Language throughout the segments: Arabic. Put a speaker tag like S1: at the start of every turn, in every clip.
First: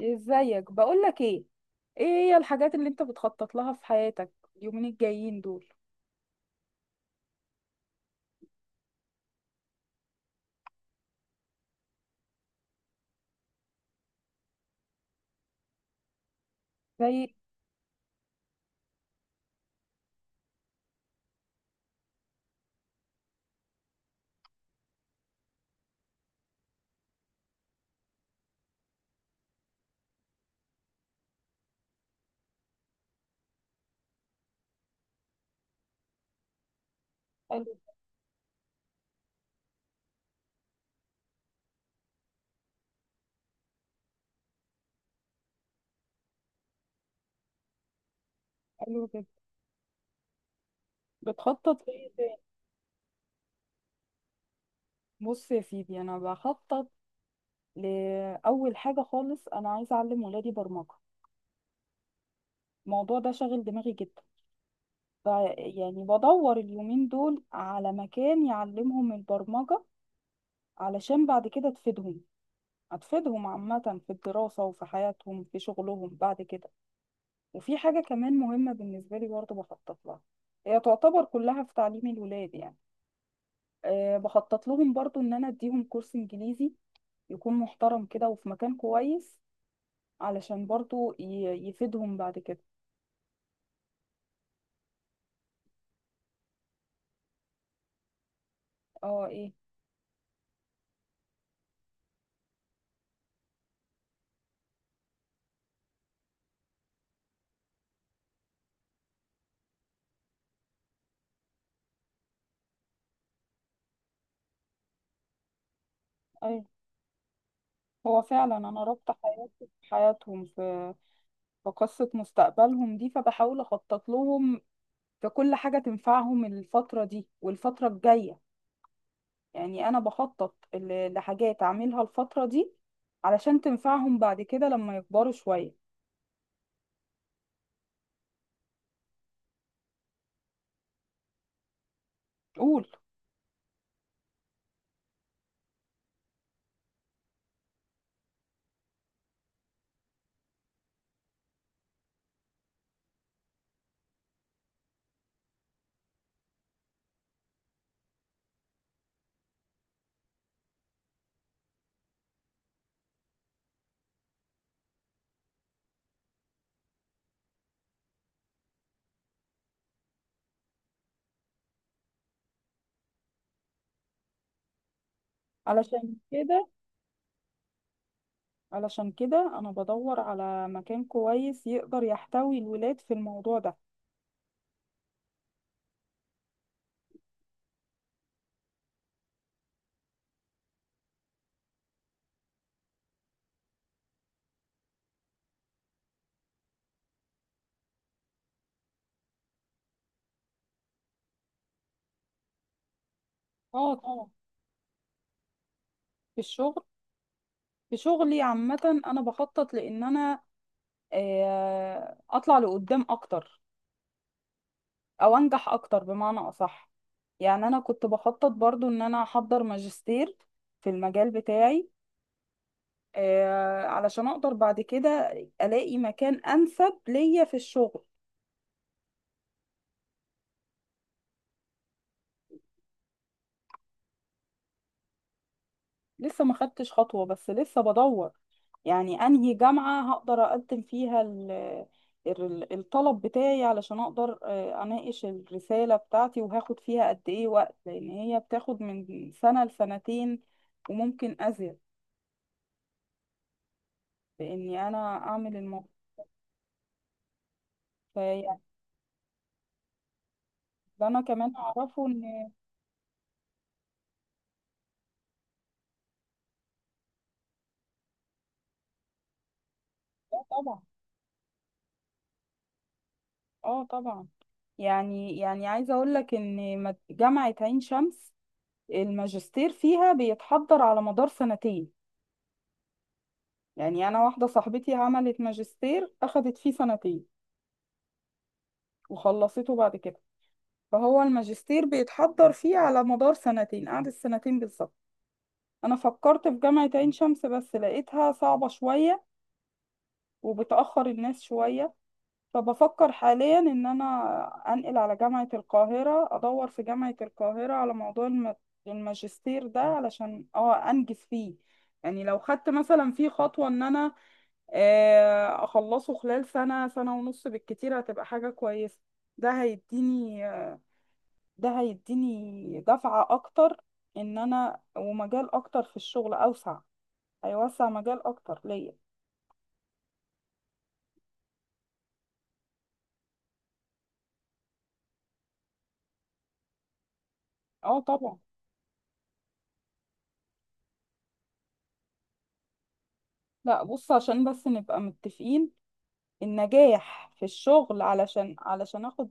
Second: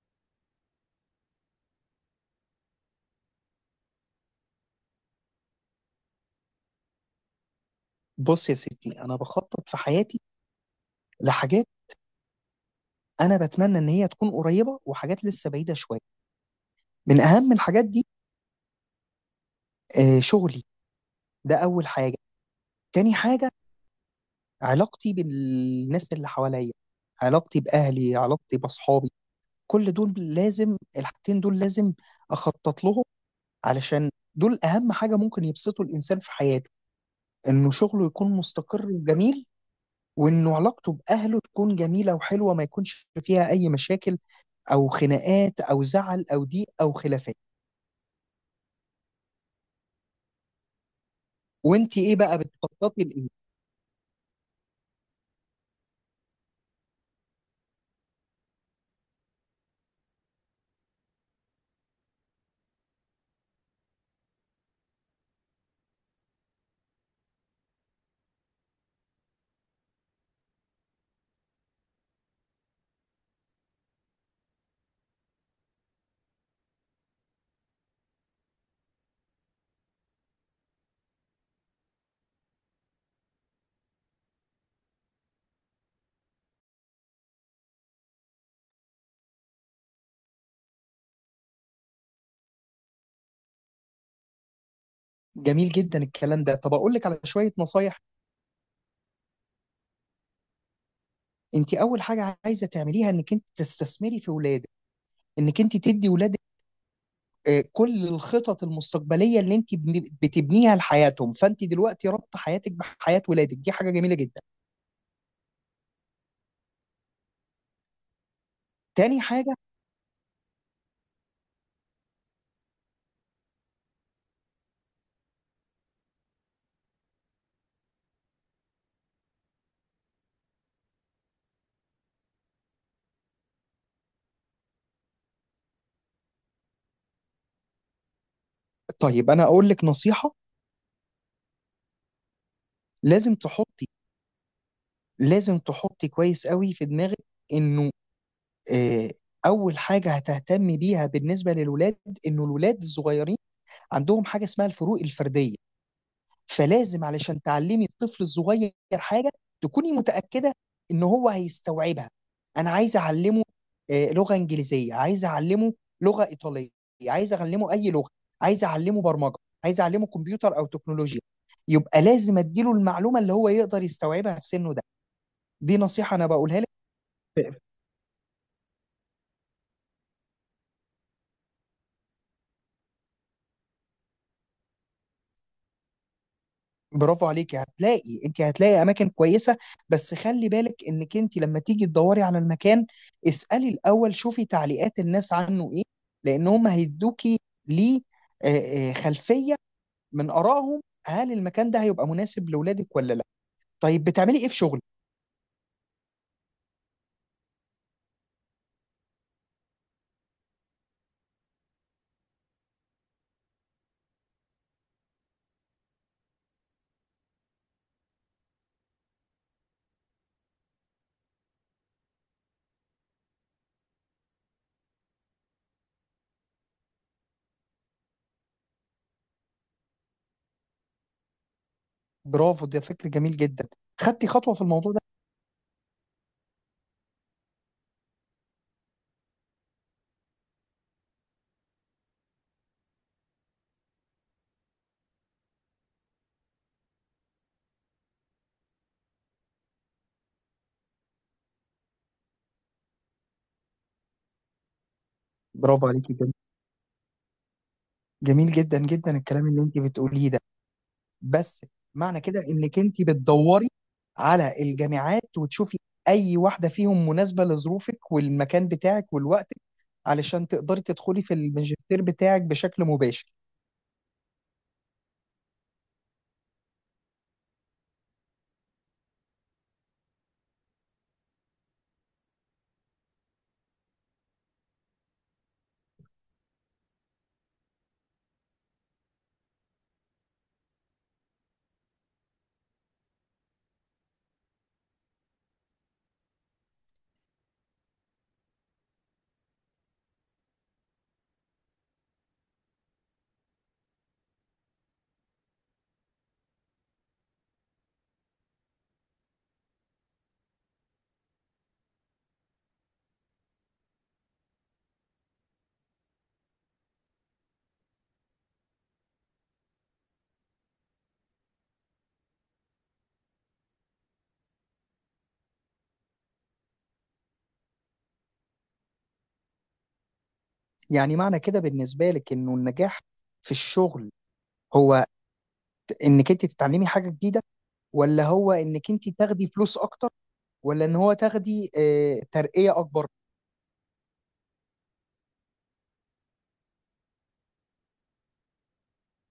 S1: ازيك؟ بقولك ايه هي الحاجات اللي انت بتخطط لها في حياتك اليومين الجايين دول؟
S2: بص يا ستي انا بخطط في حياتي لحاجات. انا بتمنى ان هي تكون قريبه، وحاجات لسه بعيده شويه. من
S1: زي؟
S2: اهم الحاجات دي، شغلي. ده اول حاجه. تاني حاجه، علاقتي بالناس اللي حواليا، علاقتي باهلي، علاقتي باصحابي. كل دول لازم، الحاجتين دول لازم اخطط لهم، علشان دول اهم حاجه ممكن يبسطوا الانسان في حياته. انه
S1: حلو.
S2: شغله يكون مستقر وجميل، وانه علاقته باهله تكون جميله وحلوه، ما يكونش فيها اي مشاكل او خناقات او زعل او ضيق او خلافات.
S1: حلو جدا. بتخطط
S2: وانت
S1: ايه
S2: ايه بقى
S1: تاني؟
S2: بتخططي لايه؟
S1: بص يا سيدي، انا بخطط لاول حاجه خالص، انا عايزه اعلم ولادي برمجه، الموضوع ده شاغل دماغي جدا، ف- يعني بدور اليومين دول على مكان يعلمهم البرمجه، علشان بعد كده تفيدهم، هتفيدهم عامه في الدراسه وفي حياتهم في شغلهم بعد كده. وفي حاجة كمان مهمة بالنسبة لي برضه بخطط لها، هي تعتبر كلها في تعليم الولاد يعني. أه، بخطط لهم برضه إن أنا أديهم كورس إنجليزي يكون محترم كده وفي مكان كويس، علشان برضه يفيدهم بعد كده.
S2: جميل جدا الكلام ده. طب اقول لك على شويه نصايح.
S1: اه، ايه؟
S2: انت اول حاجه عايزه تعمليها انك انت تستثمري في ولادك، انك انت تدي ولادك كل الخطط المستقبليه اللي انت بتبنيها لحياتهم. فانت دلوقتي ربط حياتك بحياه ولادك دي حاجه جميله جدا.
S1: ايوه، هو فعلا أنا رابطة
S2: تاني حاجه،
S1: حياتي بحياتهم في قصة مستقبلهم دي، فبحاول أخطط لهم في كل حاجة تنفعهم الفترة دي والفترة الجاية. يعني انا بخطط لحاجات اعملها الفترة دي علشان تنفعهم بعد كده لما يكبروا شوية.
S2: طيب انا اقول لك نصيحه.
S1: قول.
S2: لازم تحطي، لازم تحطي كويس قوي في دماغك انه، آآ أول حاجة هتهتم بيها بالنسبة للولاد، إنه الولاد الصغيّرين عندهم حاجة اسمها الفروق الفردية، فلازم علشان تعلّمي الطفل الصغيّر حاجة، تكوني متأكدة إن هو هيستوعبها. أنا عايزة أعلّمه لغة إنجليزية، عايزة أعلّمه لغة إيطالية، عايزة أعلّمه أي لغة، عايزة أعلّمه برمجة، عايزة أعلّمه كمبيوتر أو تكنولوجيا، يبقى لازم أدّي له المعلومة اللي هو يقدر يستوعبها في سِنُّه ده. دي نصيحة
S1: علشان
S2: أنا باقولها لِك.
S1: كده علشان كده انا بدور على مكان كويس يقدر يحتوي الولاد في الموضوع ده.
S2: برافو عليك. هتلاقي، انت هتلاقي اماكن كويسه، بس خلي بالك انك انت لما تيجي تدوري على المكان اسالي الاول، شوفي تعليقات الناس عنه ايه، لان هم هيدوكي، ليه؟ خلفيه من ارائهم، هل المكان ده هيبقى مناسب لاولادك ولا لا.
S1: اه
S2: طيب
S1: طبعا.
S2: بتعملي ايه في شغلك؟
S1: في الشغل. في شغلي عامة انا بخطط لان انا اطلع لقدام اكتر، او انجح اكتر بمعنى اصح. يعني انا كنت بخطط برضو ان انا احضر ماجستير في المجال بتاعي، علشان اقدر بعد كده الاقي مكان انسب ليا في الشغل.
S2: برافو، ده فكر جميل جدا. خدتي خطوه في الموضوع ده؟
S1: لسه ما خدتش خطوة، بس لسه بدور يعني انهي جامعة هقدر اقدم فيها الطلب بتاعي، علشان اقدر اناقش الرسالة بتاعتي وهاخد فيها قد ايه وقت، لان هي بتاخد من سنة لسنتين وممكن ازيد، باني انا اعمل
S2: برافو
S1: الموضوع.
S2: عليكي جدا. جميل
S1: فيعني،
S2: جدا جدا الكلام اللي انت بتقوليه ده.
S1: ده انا كمان
S2: بس
S1: اعرفه
S2: معنى
S1: ان.
S2: كده انك انت بتدوري على الجامعات وتشوفي اي واحده فيهم مناسبه لظروفك والمكان بتاعك والوقت،
S1: اه
S2: علشان
S1: طبعا.
S2: تقدري تدخلي في الماجستير بتاعك بشكل مباشر.
S1: اه طبعا. يعني عايزة اقول لك ان جامعة عين شمس الماجستير فيها بيتحضر على مدار سنتين، يعني انا واحدة صاحبتي عملت ماجستير اخدت فيه سنتين وخلصته بعد كده، فهو الماجستير بيتحضر فيه على مدار سنتين، قعدت سنتين بالظبط. انا فكرت في جامعة عين شمس بس لقيتها صعبة شوية وبتأخر الناس شوية، فبفكر حاليا ان انا انقل على جامعة القاهرة، ادور في جامعة القاهرة على موضوع الماجستير ده علشان انجز فيه. يعني لو خدت مثلا فيه خطوة ان انا اخلصه خلال سنة سنة ونص بالكتير هتبقى حاجة كويسة. ده هيديني آه، ده هيديني دفعة اكتر، ان انا ومجال اكتر في الشغل اوسع، هيوسع مجال اكتر ليا.
S2: يعني معنى كده بالنسبه لك انه النجاح في الشغل، هو انك انت تتعلمي حاجه جديده،
S1: اه
S2: ولا
S1: طبعا.
S2: هو انك انت تاخدي فلوس اكتر، ولا ان هو تاخدي ترقيه اكبر؟
S1: لا بص، عشان بس نبقى متفقين، النجاح في الشغل علشان علشان اخد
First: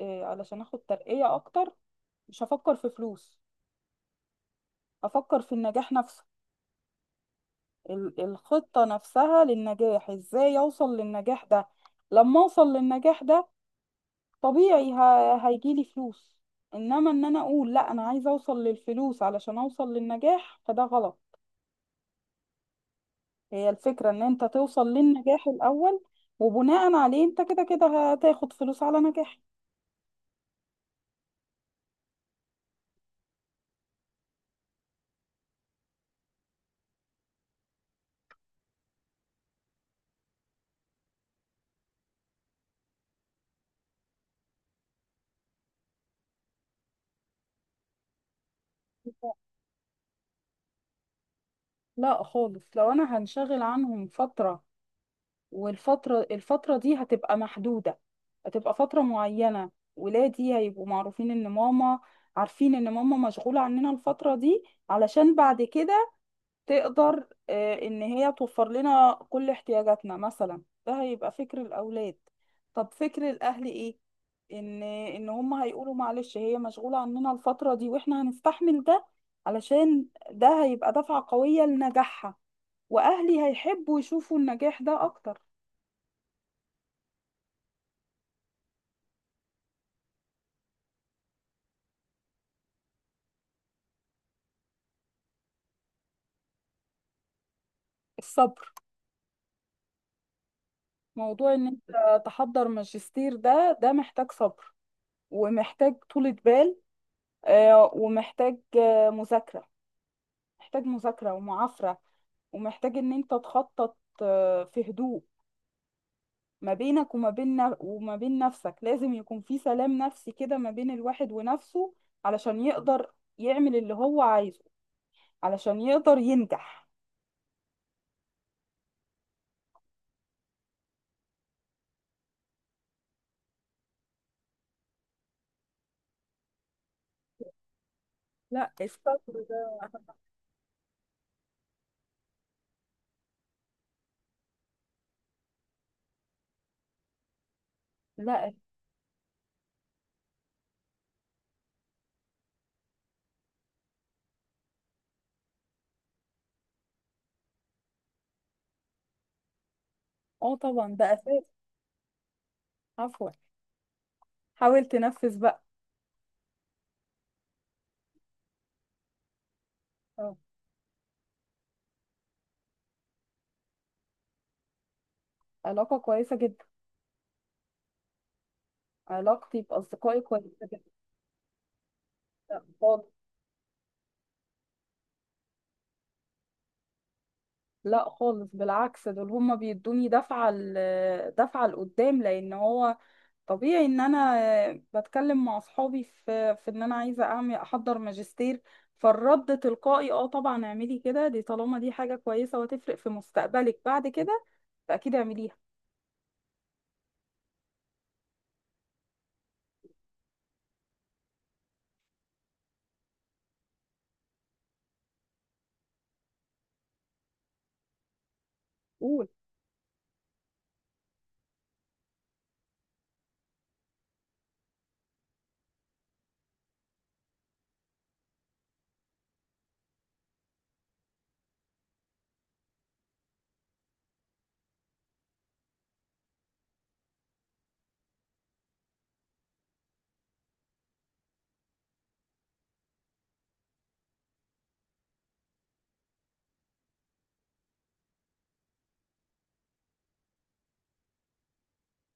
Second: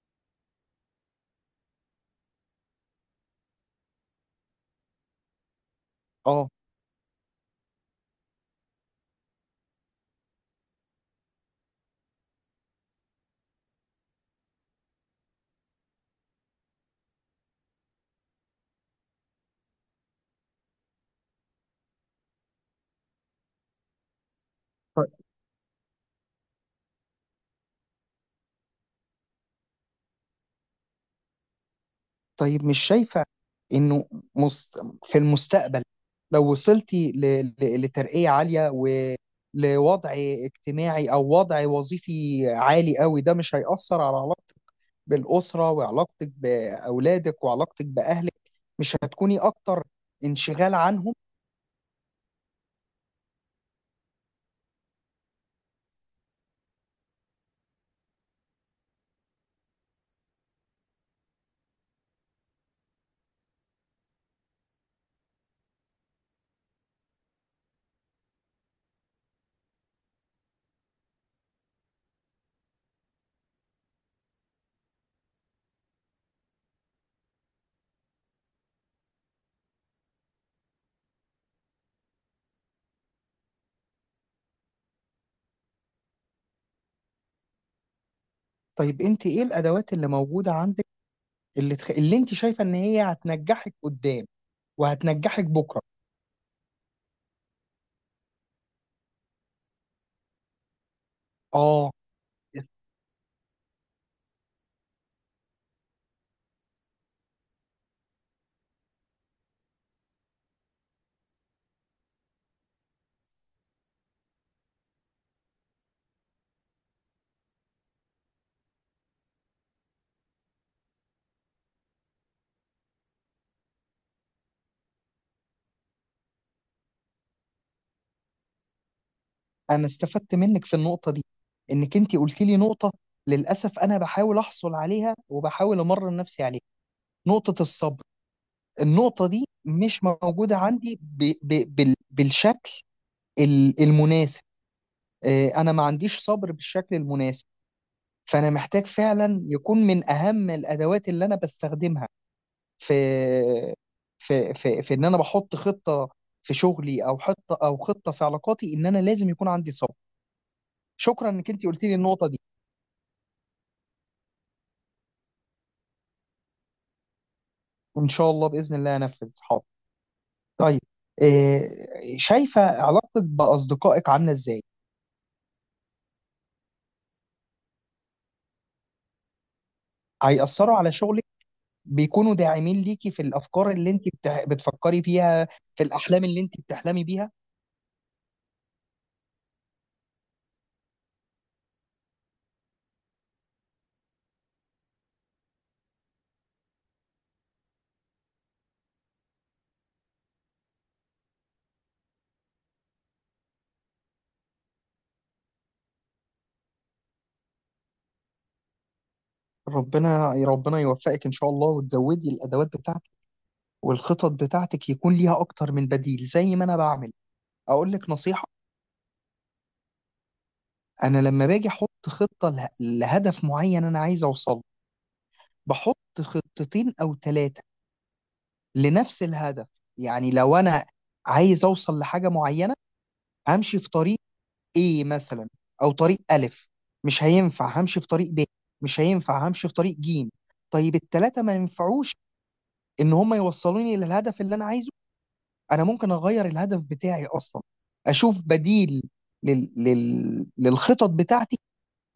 S1: آه، علشان اخد ترقية اكتر، مش هفكر في فلوس، هفكر في النجاح نفسه.
S2: اه.
S1: الخطة نفسها للنجاح، ازاي اوصل للنجاح ده؟ لما اوصل للنجاح ده طبيعي هيجيلي فلوس، انما ان انا اقول لا انا عايزة اوصل للفلوس علشان اوصل للنجاح فده غلط، هي الفكرة ان انت توصل للنجاح الاول، وبناء عليه انت كده كده هتاخد فلوس على نجاحك.
S2: طيب مش شايفة إنه مست... في المستقبل، لو وصلتي لترقية عالية، ولوضع اجتماعي أو وضع وظيفي عالي قوي، ده مش هيأثر على علاقتك بالأسرة، وعلاقتك بأولادك، وعلاقتك بأهلك؟ مش هتكوني أكتر انشغال عنهم؟
S1: لا خالص، لو انا هنشغل عنهم فترة والفترة دي هتبقى محدودة، هتبقى فترة معينة، ولادي هيبقوا معروفين ان ماما، عارفين ان ماما مشغولة عننا الفترة دي، علشان بعد كده تقدر ان هي توفر لنا كل احتياجاتنا مثلا، ده هيبقى فكر الاولاد. طب فكر الاهل ايه؟ ان هم هيقولوا معلش هي مشغولة عننا الفترة دي، واحنا هنستحمل ده علشان ده هيبقى دفعة قوية لنجاحها، واهلي هيحبوا يشوفوا النجاح ده اكتر.
S2: طيب أنت إيه الأدوات اللي موجودة عندك، اللي أنت شايفة إن هي هتنجحك قدام وهتنجحك بكرة؟
S1: الصبر. موضوع ان
S2: آه،
S1: انت تحضر ماجستير ده محتاج صبر، ومحتاج طولة بال، ومحتاج مذاكرة، محتاج مذاكرة ومعافرة، ومحتاج ان انت تخطط في هدوء، ما بينك وما بين نفسك، لازم يكون في سلام نفسي كده ما بين الواحد ونفسه، علشان يقدر يعمل اللي هو عايزه، علشان يقدر ينجح.
S2: انا استفدت منك في النقطه دي، انك انت قلت لي نقطه، للاسف انا بحاول احصل عليها وبحاول امرن نفسي عليها، نقطه الصبر.
S1: لا. الصبر.
S2: النقطه دي
S1: ده.
S2: مش موجوده عندي بالشكل المناسب. انا ما عنديش صبر بالشكل المناسب. فانا
S1: لا.
S2: محتاج فعلا يكون من اهم الادوات اللي انا بستخدمها في في ان انا بحط خطه في شغلي، او خطه، او خطه في علاقاتي، ان انا لازم يكون عندي صبر.
S1: اه طبعا ده
S2: شكرا
S1: اساس.
S2: انك انت قلت لي النقطه دي.
S1: عفوا. حاول تنفذ بقى.
S2: ان شاء الله باذن الله انفذ، حاضر.
S1: اه.
S2: طيب إيه شايفه علاقتك باصدقائك عامله ازاي؟
S1: علاقة كويسة جدا. علاقتي بأصدقائي كويسة
S2: هيأثروا
S1: جدا.
S2: على شغلك؟ بيكونوا
S1: لا
S2: داعمين
S1: خالص.
S2: ليكي في الافكار اللي انت بتفكري فيها، في الاحلام اللي انت بتحلمي بيها؟
S1: لا خالص، بالعكس دول هما بيدوني دفعة لقدام، لأن هو طبيعي إن أنا بتكلم مع أصحابي في إن أنا عايزة أعمل أحضر ماجستير، فالرد تلقائي اه طبعا اعملي كده، دي طالما دي حاجة كويسة وهتفرق في مستقبلك بعد كده فأكيد اعمليها.
S2: ربنا، ربنا يوفقك ان شاء الله، وتزودي الادوات بتاعتك والخطط بتاعتك يكون ليها اكتر من بديل زي ما انا بعمل. اقول لك نصيحه،
S1: قول.
S2: انا لما باجي احط خطه لهدف معين انا عايز اوصل، بحط خطتين او ثلاثه لنفس الهدف. يعني لو انا عايز اوصل لحاجه معينه همشي في طريق ايه مثلا، او طريق الف، مش هينفع همشي في طريق ب، مش هينفع همشي في طريق جيم، طيب التلاته ما ينفعوش ان هم يوصلوني للهدف اللي انا عايزه، انا ممكن اغير الهدف بتاعي اصلا، اشوف بديل للخطط بتاعتي.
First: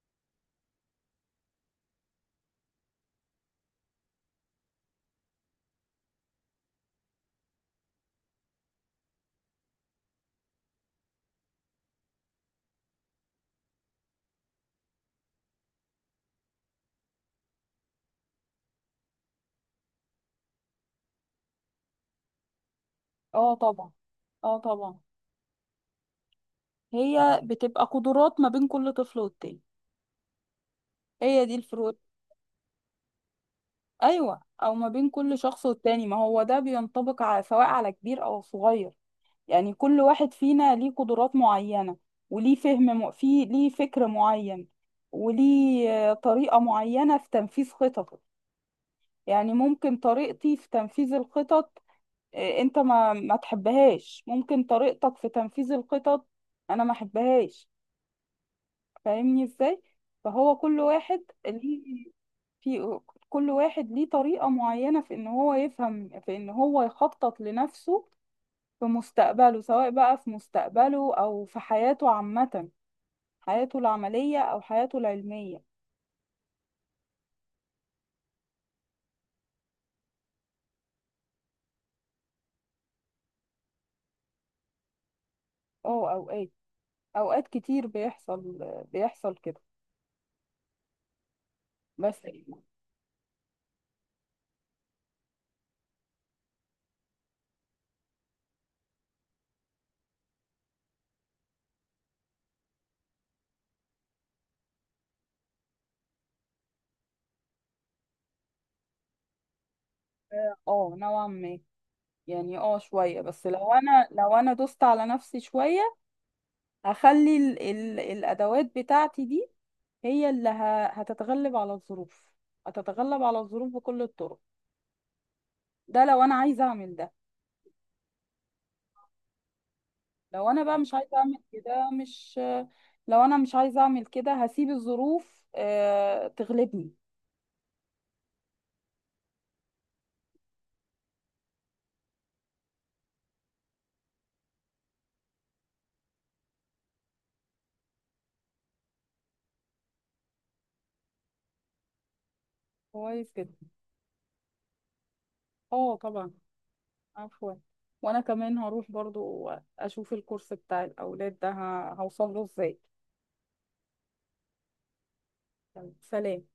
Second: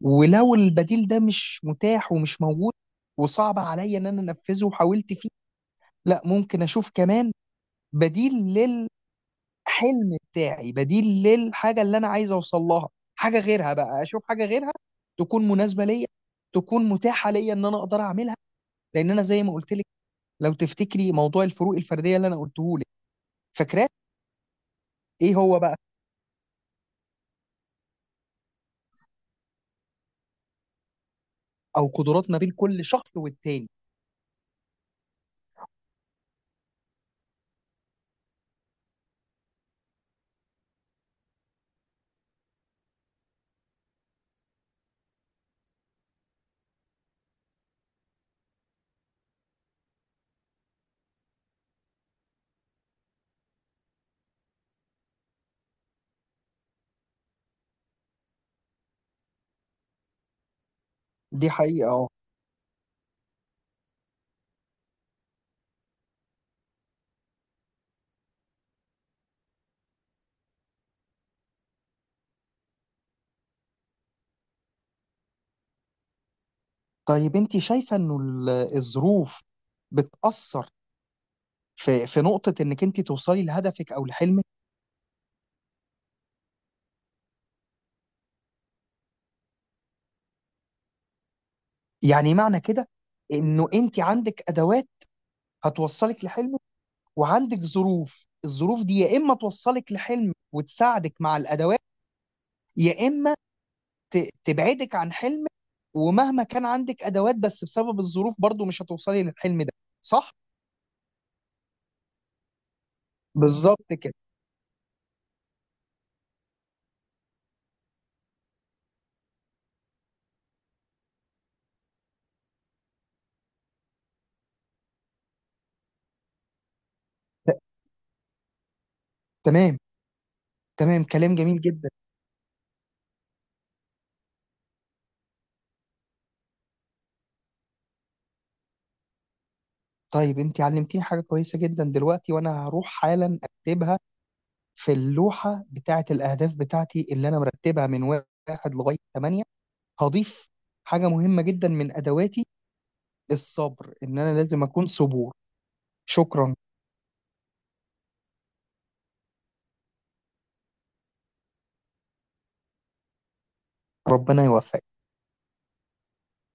S2: ولو البديل ده مش متاح ومش موجود وصعب عليا ان انا انفذه وحاولت فيه، لا ممكن اشوف كمان بديل، حلم بتاعي، بديل للحاجه اللي انا عايز اوصل لها، حاجه غيرها بقى، اشوف حاجه غيرها تكون مناسبه ليا، تكون متاحه ليا ان انا اقدر اعملها. لان انا زي ما قلت لك، لو تفتكري موضوع الفروق الفرديه اللي انا قلته لك،
S1: اه
S2: فاكراه؟
S1: طبعا. اه طبعا.
S2: ايه هو بقى؟
S1: هي بتبقى قدرات ما بين كل طفل والتاني، هي دي
S2: او
S1: الفروق.
S2: قدرات ما بين كل شخص والتاني.
S1: ايوه، او ما بين كل شخص والتاني، ما هو ده بينطبق على سواء على كبير او صغير، يعني كل واحد فينا ليه قدرات معينة، وليه فهم في ليه فكر معين، وليه طريقة معينة في تنفيذ خططه. يعني ممكن طريقتي في تنفيذ الخطط انت ما تحبهاش، ممكن طريقتك في تنفيذ الخطط انا ما احبهاش، فاهمني ازاي؟ فهو كل واحد
S2: دي حقيقه، اه.
S1: ليه في كل واحد ليه طريقة معينة في ان هو يفهم، في ان هو يخطط لنفسه في مستقبله، سواء بقى في مستقبله او في حياته عامة، حياته العملية او حياته العلمية.
S2: طيب انت شايفه انه الظروف بتاثر في، في نقطه انك انت توصلي لهدفك او لحلمك؟
S1: اه، اوقات كتير بيحصل كده، بس.
S2: يعني معنى كده انه انت عندك ادوات هتوصلك لحلمك، وعندك ظروف، الظروف دي يا اما توصلك لحلم وتساعدك مع الادوات، يا اما تبعدك عن حلم. ومهما كان عندك ادوات، بس بسبب الظروف برضو مش هتوصلي للحلم ده، صح؟
S1: اه نوعا ما، يعني شوية، بس لو
S2: بالظبط
S1: انا
S2: كده.
S1: لو انا دوست على نفسي شوية، هخلي ال ال الادوات بتاعتي دي هي اللي هتتغلب على الظروف، هتتغلب على الظروف بكل الطرق، ده لو انا عايزه اعمل ده.
S2: ت- تمام.
S1: لو انا بقى مش
S2: تمام،
S1: عايزه
S2: كلام
S1: اعمل
S2: جميل جدا.
S1: كده مش. لو انا مش عايزه اعمل كده هسيب الظروف تغلبني.
S2: طيب انت علمتيني حاجه كويسه جدا دلوقتي، وانا هروح حالا اكتبها في اللوحه بتاعه الاهداف بتاعتي اللي انا مرتبها من 1 لغايه 8. هضيف حاجه مهمه جدا من ادواتي،
S1: كويس جدا.
S2: الصبر، ان انا لازم اكون صبور.
S1: اه طبعا.
S2: شكرا.
S1: عفوا. وانا كمان هروح برضو اشوف الكورس بتاع الاولاد ده هوصل له ازاي.
S2: ربنا يوفقك.
S1: سلام.